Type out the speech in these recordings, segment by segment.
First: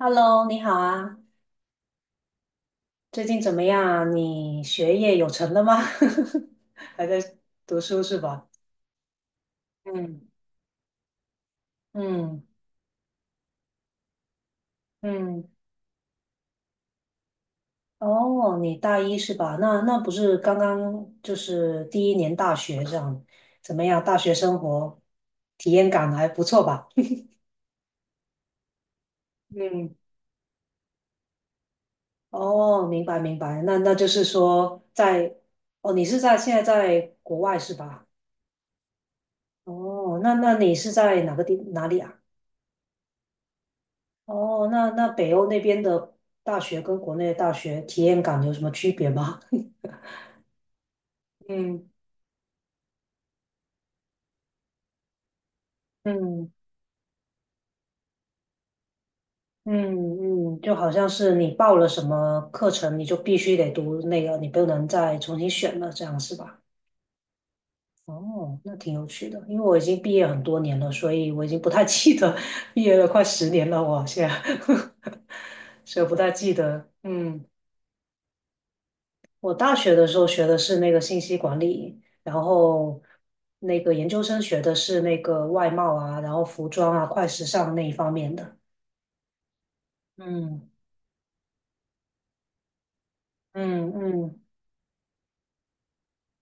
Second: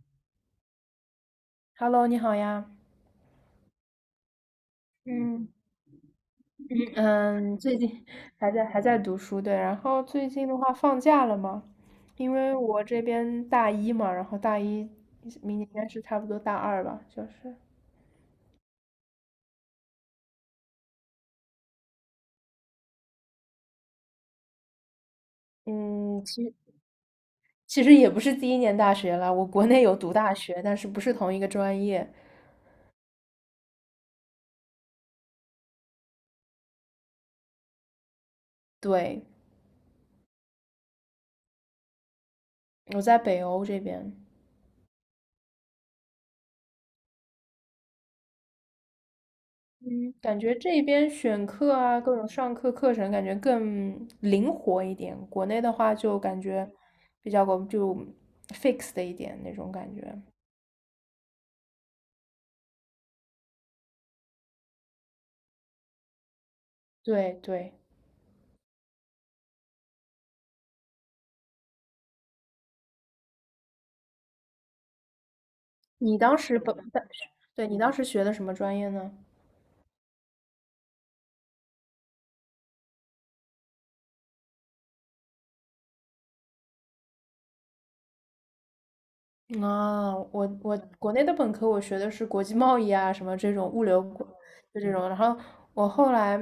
Hello，你好啊，Hello，你好呀。最近怎么样啊？你学业有嗯成了吗？还在嗯，最读书近是吧？还在读书，对。然后嗯最近的话，放假了嘛，因嗯为我这边大一嘛，然后大一嗯，明年应该是差不多大二吧，就是。哦，你大一是吧？那不是刚刚就是第一年大学这样，怎么样？大学生活体验感嗯，还其不实错吧？其实也不是第一年大学了，我 国内嗯，有读大学，但是不是同一个专业。哦，明白明白，那就是说在，哦，你是在现在在国外是吧？对，哦，那你是在哪个地哪里啊？我在北欧这边。哦，那北欧那边的大学跟国内的大学体验感有什么区别吗？嗯，感觉这边选课嗯。啊，各种上课课程感觉更灵活一点。国内的话就感嗯觉比较个就 fix 的一点那种感觉。嗯嗯，就好像是你报了什么课程，你就必须得读那个，你不能再重新选了，这样是吧？对对，哦，那挺有趣的，因为我已经毕业很多年了，所以我已经不太记得 毕业了快10年了，我现在，所以不你太当记时本，得。但是嗯对你当时学的什么专业呢？我大学的时候学的是那个信息管理，然后那个研究生学的是那个外贸啊，然后服装啊、快时尚那一方面的。啊，我嗯我国内的本科我学的是国际贸易啊，什么这种物嗯流，嗯，就这种。然后我后来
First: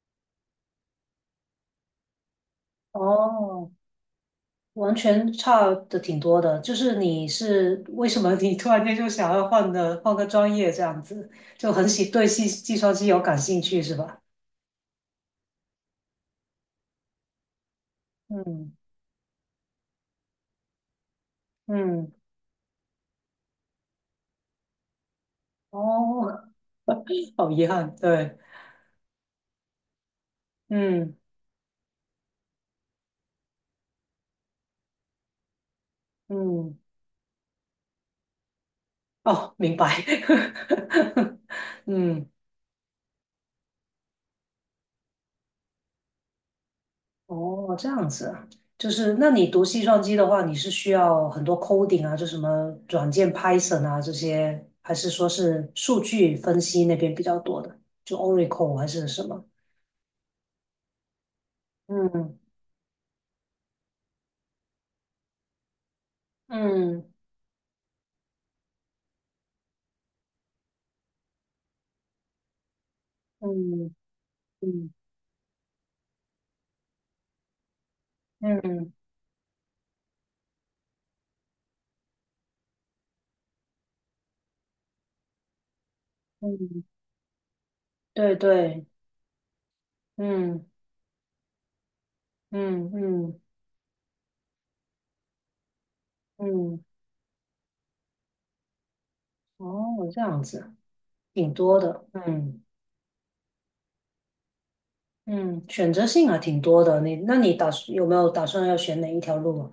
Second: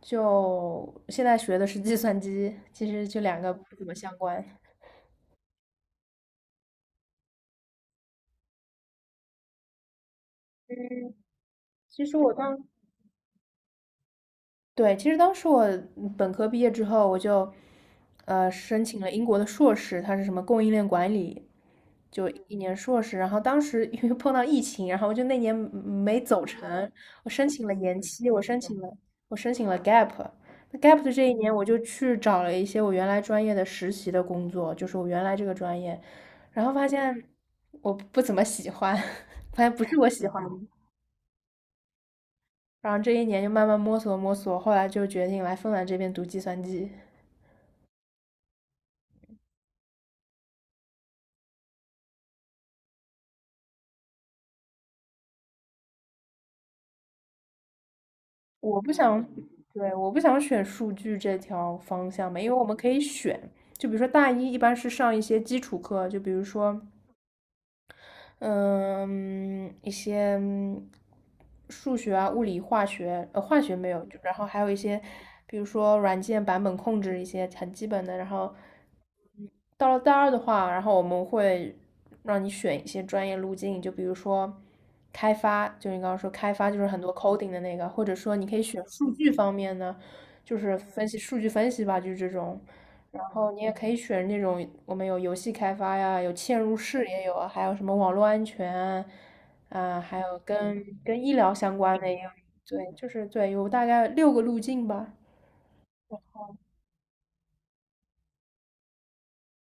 就现在学的是计算机，其实就两个哦，不怎么相关。完全差的挺多的。就是你是为什么你突然间就想要换个专业这样嗯，子，就很其喜实对我计当计算机有感兴趣是吧？对，其实当时我本科毕业之后，我就嗯申请了英国的硕士，它是什么供应链管理，嗯，就一年硕士。然后当时因为碰到疫情，然后我就那年没走哦，成，我 申好遗请了憾，延期，对，我申请了 gap。那 gap 的嗯这一年，我就去找了一些我原来专业的实习的工作，就是我原来这个专业，然后嗯。发现我不怎么喜欢，哦，发现明不是白。我喜欢的，嗯，然后这一年就慢慢摸索摸索，后来就决定来芬兰这边读计算机。哦，这样子啊，就是那你读计算机的话，你是需要很多 coding 啊，就什么软件 Python 啊这些，还是说是数据分析那边比较多的，就 Oracle 我还不是什想，么？对，我不想选数据这条方向嗯嘛，因为我们可以选，就比如说大一一般是上一些基础课，就比如说嗯嗯，一些数学啊、物理、化学，化学没嗯有，就然后还有一嗯些，比如说软件版本控制一些很基本的。然后嗯到了大二的话，然后我们会让你选一些专业路径，就比如说开发，就你刚刚说开发就嗯，是很多 coding 的那个，或者对说你可以选对，数据方面呢。就嗯是分析数据分析吧，就是这种。嗯然嗯后你也可以选那种我们有游戏开发呀，有嵌入嗯，式也有啊还有什么网络安全啊，啊哦，这还有样子啊，跟医疗挺相多关的，的也有。嗯。对，就是对，有大概六个路径吧。嗯，选择性还挺多的。那你有没有打算要选哪一条路啊？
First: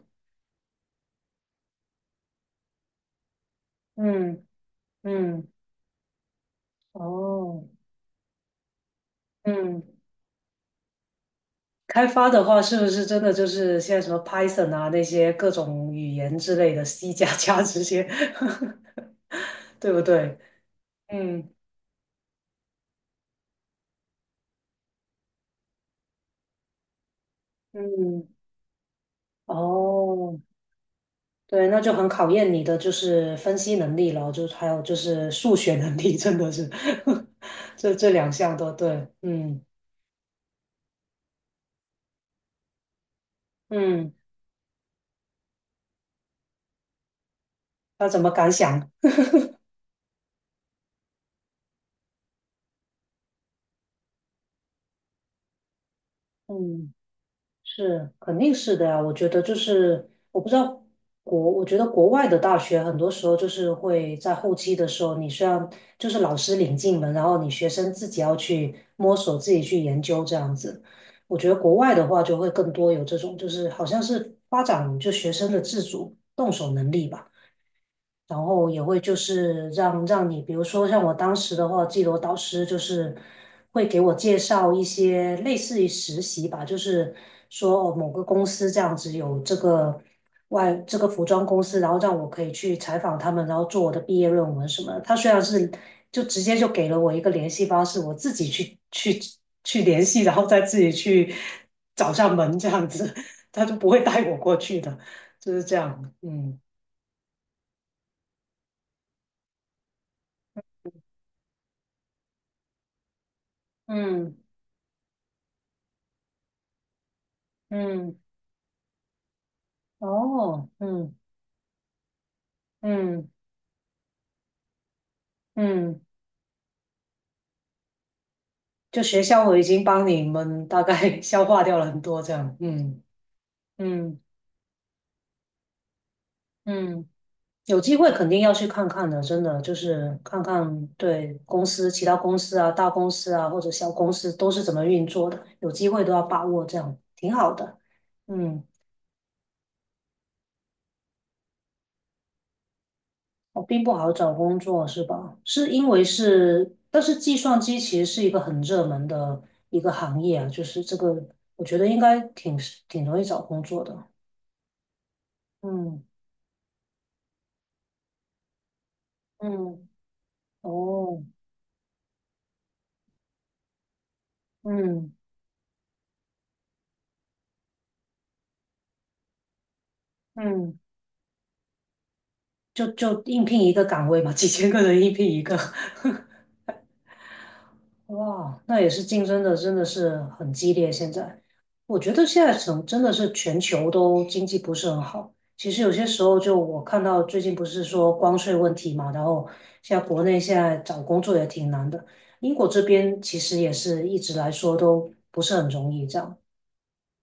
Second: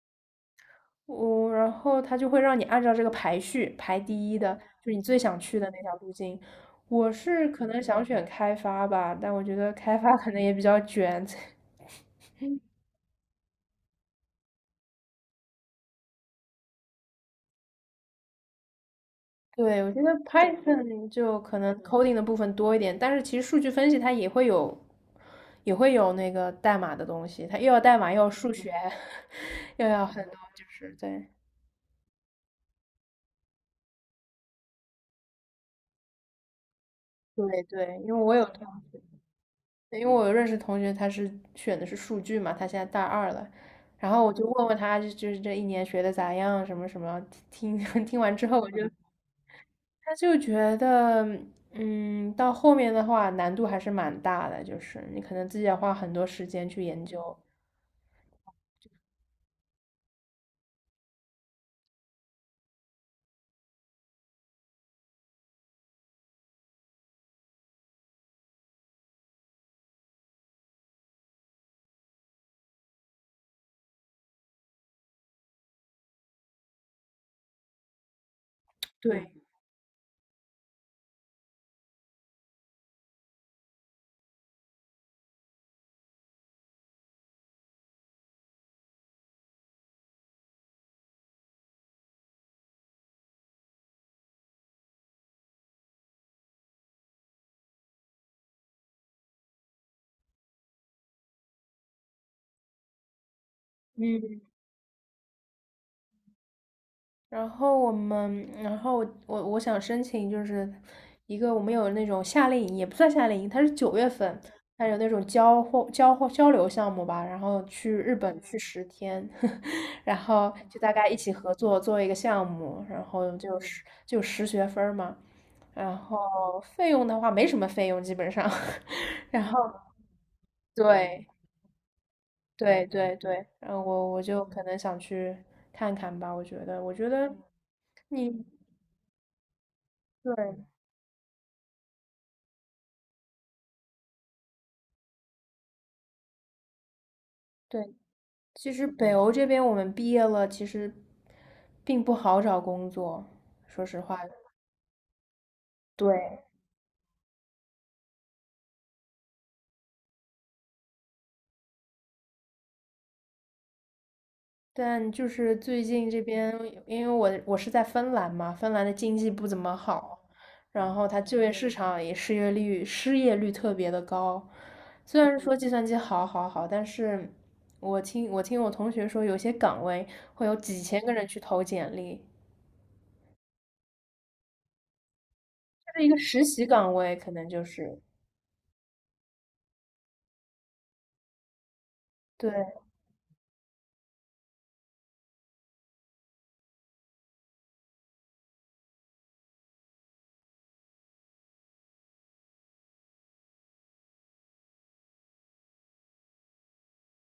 然后他就会让你按照这个排序排第一嗯的，就是你最想嗯，去的那条路径。我是可哦，能想选开发吧，但我觉得嗯，开发可能也比较卷，开发的话，是不是真的就是现在什么 Python 啊那些各种语言之类的，C 加加这些，对，对我不觉得 对？Python 就嗯可能 coding 的部分多一点，但是其实数据分析它也会有那个代码的东西，它又要代码，又嗯，要数学，又要很多，哦，就是对，对，那就很考验你的就是分析能力了，就还有就是数学能力，真的是，对这对，这两项都对。嗯因为我有认识同学，他是选的是数据嘛，他现在大二了，然嗯，后我就问问他，就是这一年学的咋样，什么什么，听 要听怎么完之敢后，想？他就觉得，嗯，到后面的话难度还是蛮大的，就是你可能自己要花很多时间去嗯。研究。是，肯定是的呀。我觉得就是，我不知道我觉得国外的大学很多时候就是会在后期的时候，你虽然就是老师领进门，然后你学生自己要去摸索、自己去研究这样子。我觉得国外的话就会更多有这种，就是好像是发展就学生的自主动手能力吧。然后也会就对，是让你，比如说像我当时的话，记得我导师就是会给我介绍一些类似于实习吧，就是说哦某个公司这样子有这个外这个服装公司，然后让我可以去采访他们，然后做我的毕业论文什么的他虽然是就直接就给了我一个联系方式，我自己去联系，然后再自己去找上门这样子，他就不会嗯，带我过去的，就是这样，嗯然后我们，然后我想申请就是一个我们有那种夏令营，也不算夏令营，它是九月嗯。份，它有那种交流项目吧，然后去日嗯，本去10天，然后哦，就大家嗯一起合作做一个项目，然嗯后就10学分儿嘛，然嗯，后费用的话没什么费用基本上，就学 然校我后已经帮你们大概 对消化掉了很多，这样，对嗯对对，然后我嗯我就可能想去看看吧，我觉得我嗯，觉得有机会肯定你。要去看看的，真的就是看对，看对公司、其他公司啊、大公司啊或者小公司都是怎么运作的，有机会都要把握，这样挺好的，对，嗯。其实北欧这边我们毕业了，其实并不好找工作，我并说不实好话。找工作是吧？是因为对，是，但是计算机其实是一个很热门的一个行业啊，就是这个，我觉得应该挺容易找工作的。但就是最嗯近这边，因为我是在芬兰嘛，芬兰的经济不怎么嗯，好，然后它哦，就业市场也失业率特别的高。嗯虽然说计算机好好好，但是我听我同学说，有些岗位会有嗯，几千个人去投简历，就就应聘一个岗位嘛，几千个人应聘一个。是一个 实习岗位，可能就是。哇，那也是竞争的，真的是很激烈。现在，我觉得现在对。真的是全球都经济不是很好。其实有些时候，就我看到最近不是说关税问题嘛，然后现在国内现在找工作也挺难的。英国这边其实也是一直来说都不是很容易这样。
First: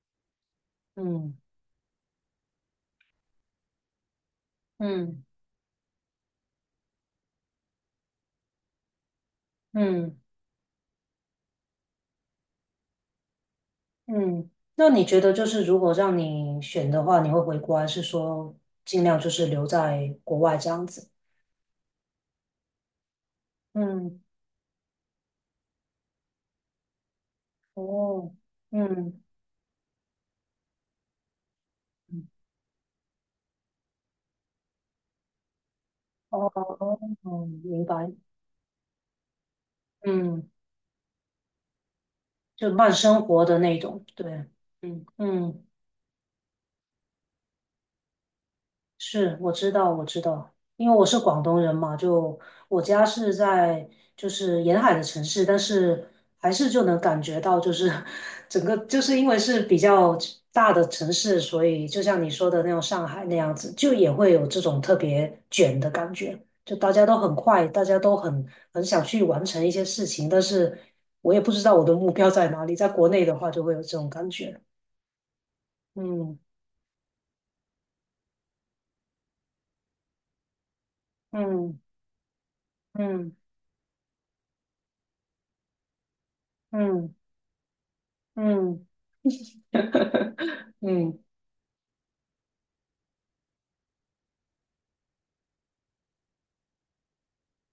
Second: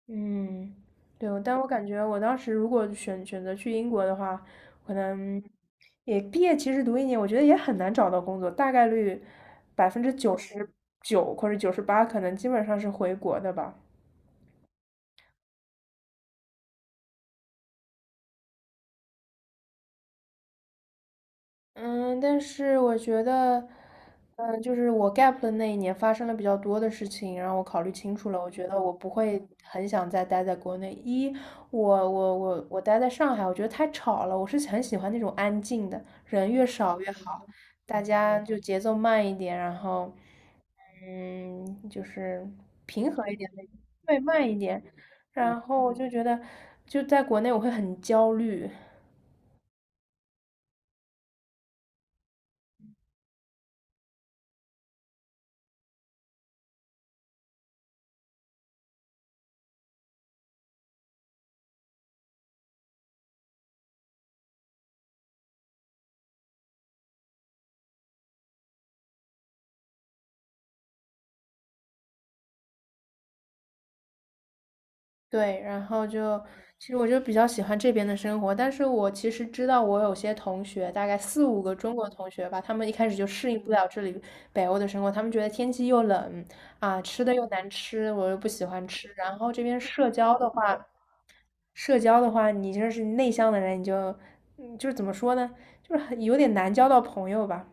嗯，对，嗯但我感觉我当时如果选择去英国的话，可嗯能也毕业其实读一年，我觉得也很难找到工作，大概率百分之嗯九十九或者98，可能基本上是回国的吧。嗯。那你觉得就是如果让你选的话，你会回国还是说尽量就是留在国外这样子？嗯，但是我觉得，嗯。就是我 gap 的那一年发生了比较多的事情，然后我考虑清楚哦，了，我觉得我不嗯，会很想再待在国内。一，我待在上海，我觉得太吵了，我是很喜欢那种安静的，哦，人越哦，少越哦好，明大白，家就节奏慢一点，然后，嗯，嗯，就是就慢生活的那种，对对，慢一点，嗯然嗯。后我就觉得就在国内我会很焦虑。是，我知道，我知道，因为我是广东人嘛，就我家是在就是沿海的城市，但是还是就能感觉到，就是 整个就是因为是比较大的城市，所以就像你说的那种上海那样子，就也会有这种特别卷的感觉，就大家都很快，大家都很想去完成一些事情，但是我也不知道我的目标在哪里，在国内的话就会有这种感觉，对，然后就，嗯其实我就比较喜欢这边的生活，但是我其实知道我有些同学，大概四五个嗯中国同学吧，他们一开始嗯就嗯适应不了这里北欧的生活，他们觉得天气又冷啊，嗯。吃的又难吃，我又不喜嗯 欢吃，然后这边社交的 话，嗯，社交的话，你就是内向的人，你就，嗯就是怎么说呢，就是很有点难交到朋友吧，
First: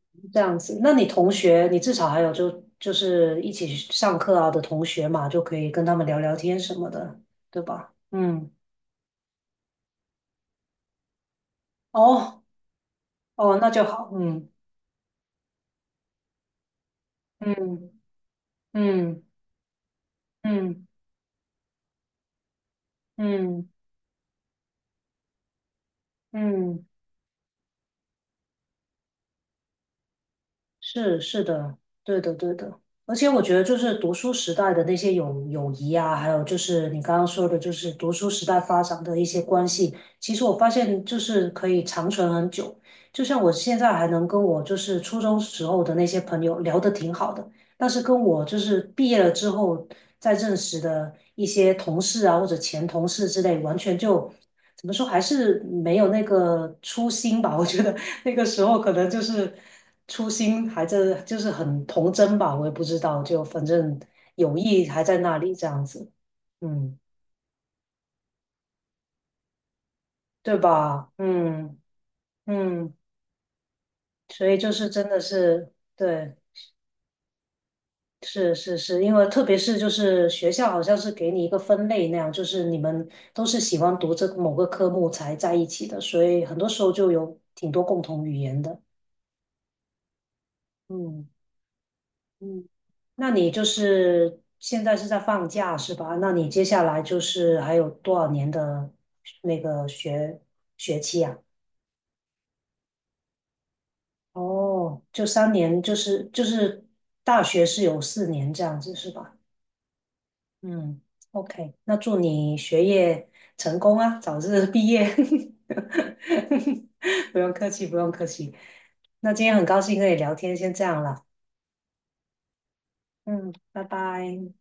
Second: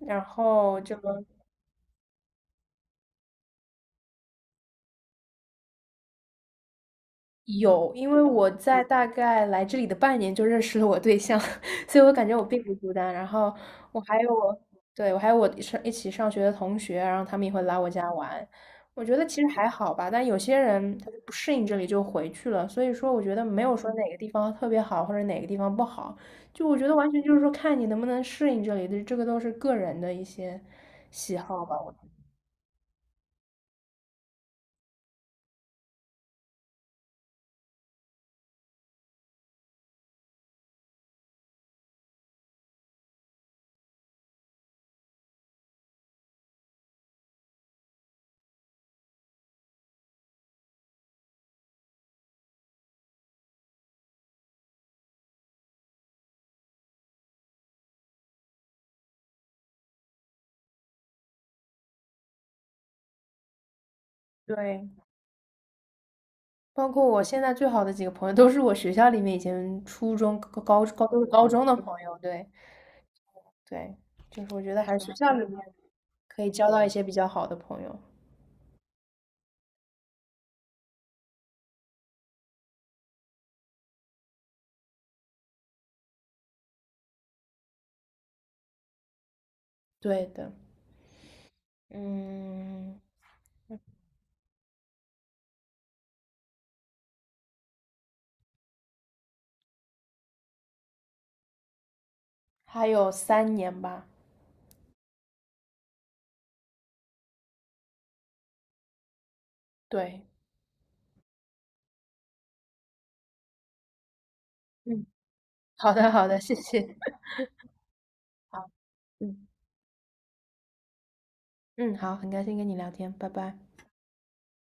然这样子。后那就。你同学，你至少还有就是一起上课啊的同学嘛，就可以跟他们聊聊天什么的，对吧？有，因为嗯，我在大概来这里的半年就认识了我对象，所以我感觉哦我并不孤单。然后哦，那就我好。还有嗯我，对，我还有我上一起上学的同学，然后他们也会来我嗯家玩。我觉嗯得其实还好吧，但有些嗯人他就不适应这里就回去了。所以说，我觉得嗯没嗯。有说哪个地方特别好或者哪个地方不好，就我嗯觉得完全就是说看你能不能适应这里的，这个都是个人的一些是喜是好的，吧。对的对的，而且我觉得就是读书时代的那些友谊啊，还有就是你刚刚说的，就是读书时代发展的一些关系，其实我发现就是可以长存很久。就像我现在还能跟我就是初中时候的那些朋友聊得挺好的，但是跟我就是毕业了之后再认识的一些同事啊或者前同事之类，完全就怎么说还是没有那个初心吧，我觉得那个时候可能就是初心还在，就是很童真吧，我也不知道，就反正友谊对，还在那里这样子，包嗯，括我现在最好的几个朋友，都是我学校里面以前初中、高对高高吧？都是高中的嗯朋友。对嗯，对，就所是以我就觉得是还是真学的校里面是对，可以交到一些比较好的朋友。是是是，因为特别是就是学校好像是给你一个分类那样，就是你们都是喜欢读这某个科目才在一起的，所以很多时候就有挺多共同语言的，对的，嗯。嗯，嗯，那你就是现在是在放假是吧？那你接下来就是还有多少年的那个学期啊？还有3年吧。哦，就3年，就是大学是有4年这样子是吧？对，嗯，OK，那祝你学业成功啊，早日毕嗯，业。好的好的，谢谢。不用客气，不用客气。好，那今嗯天很高兴跟你聊天，先这样了。嗯，好，很开心跟你聊天，拜嗯，拜。拜拜。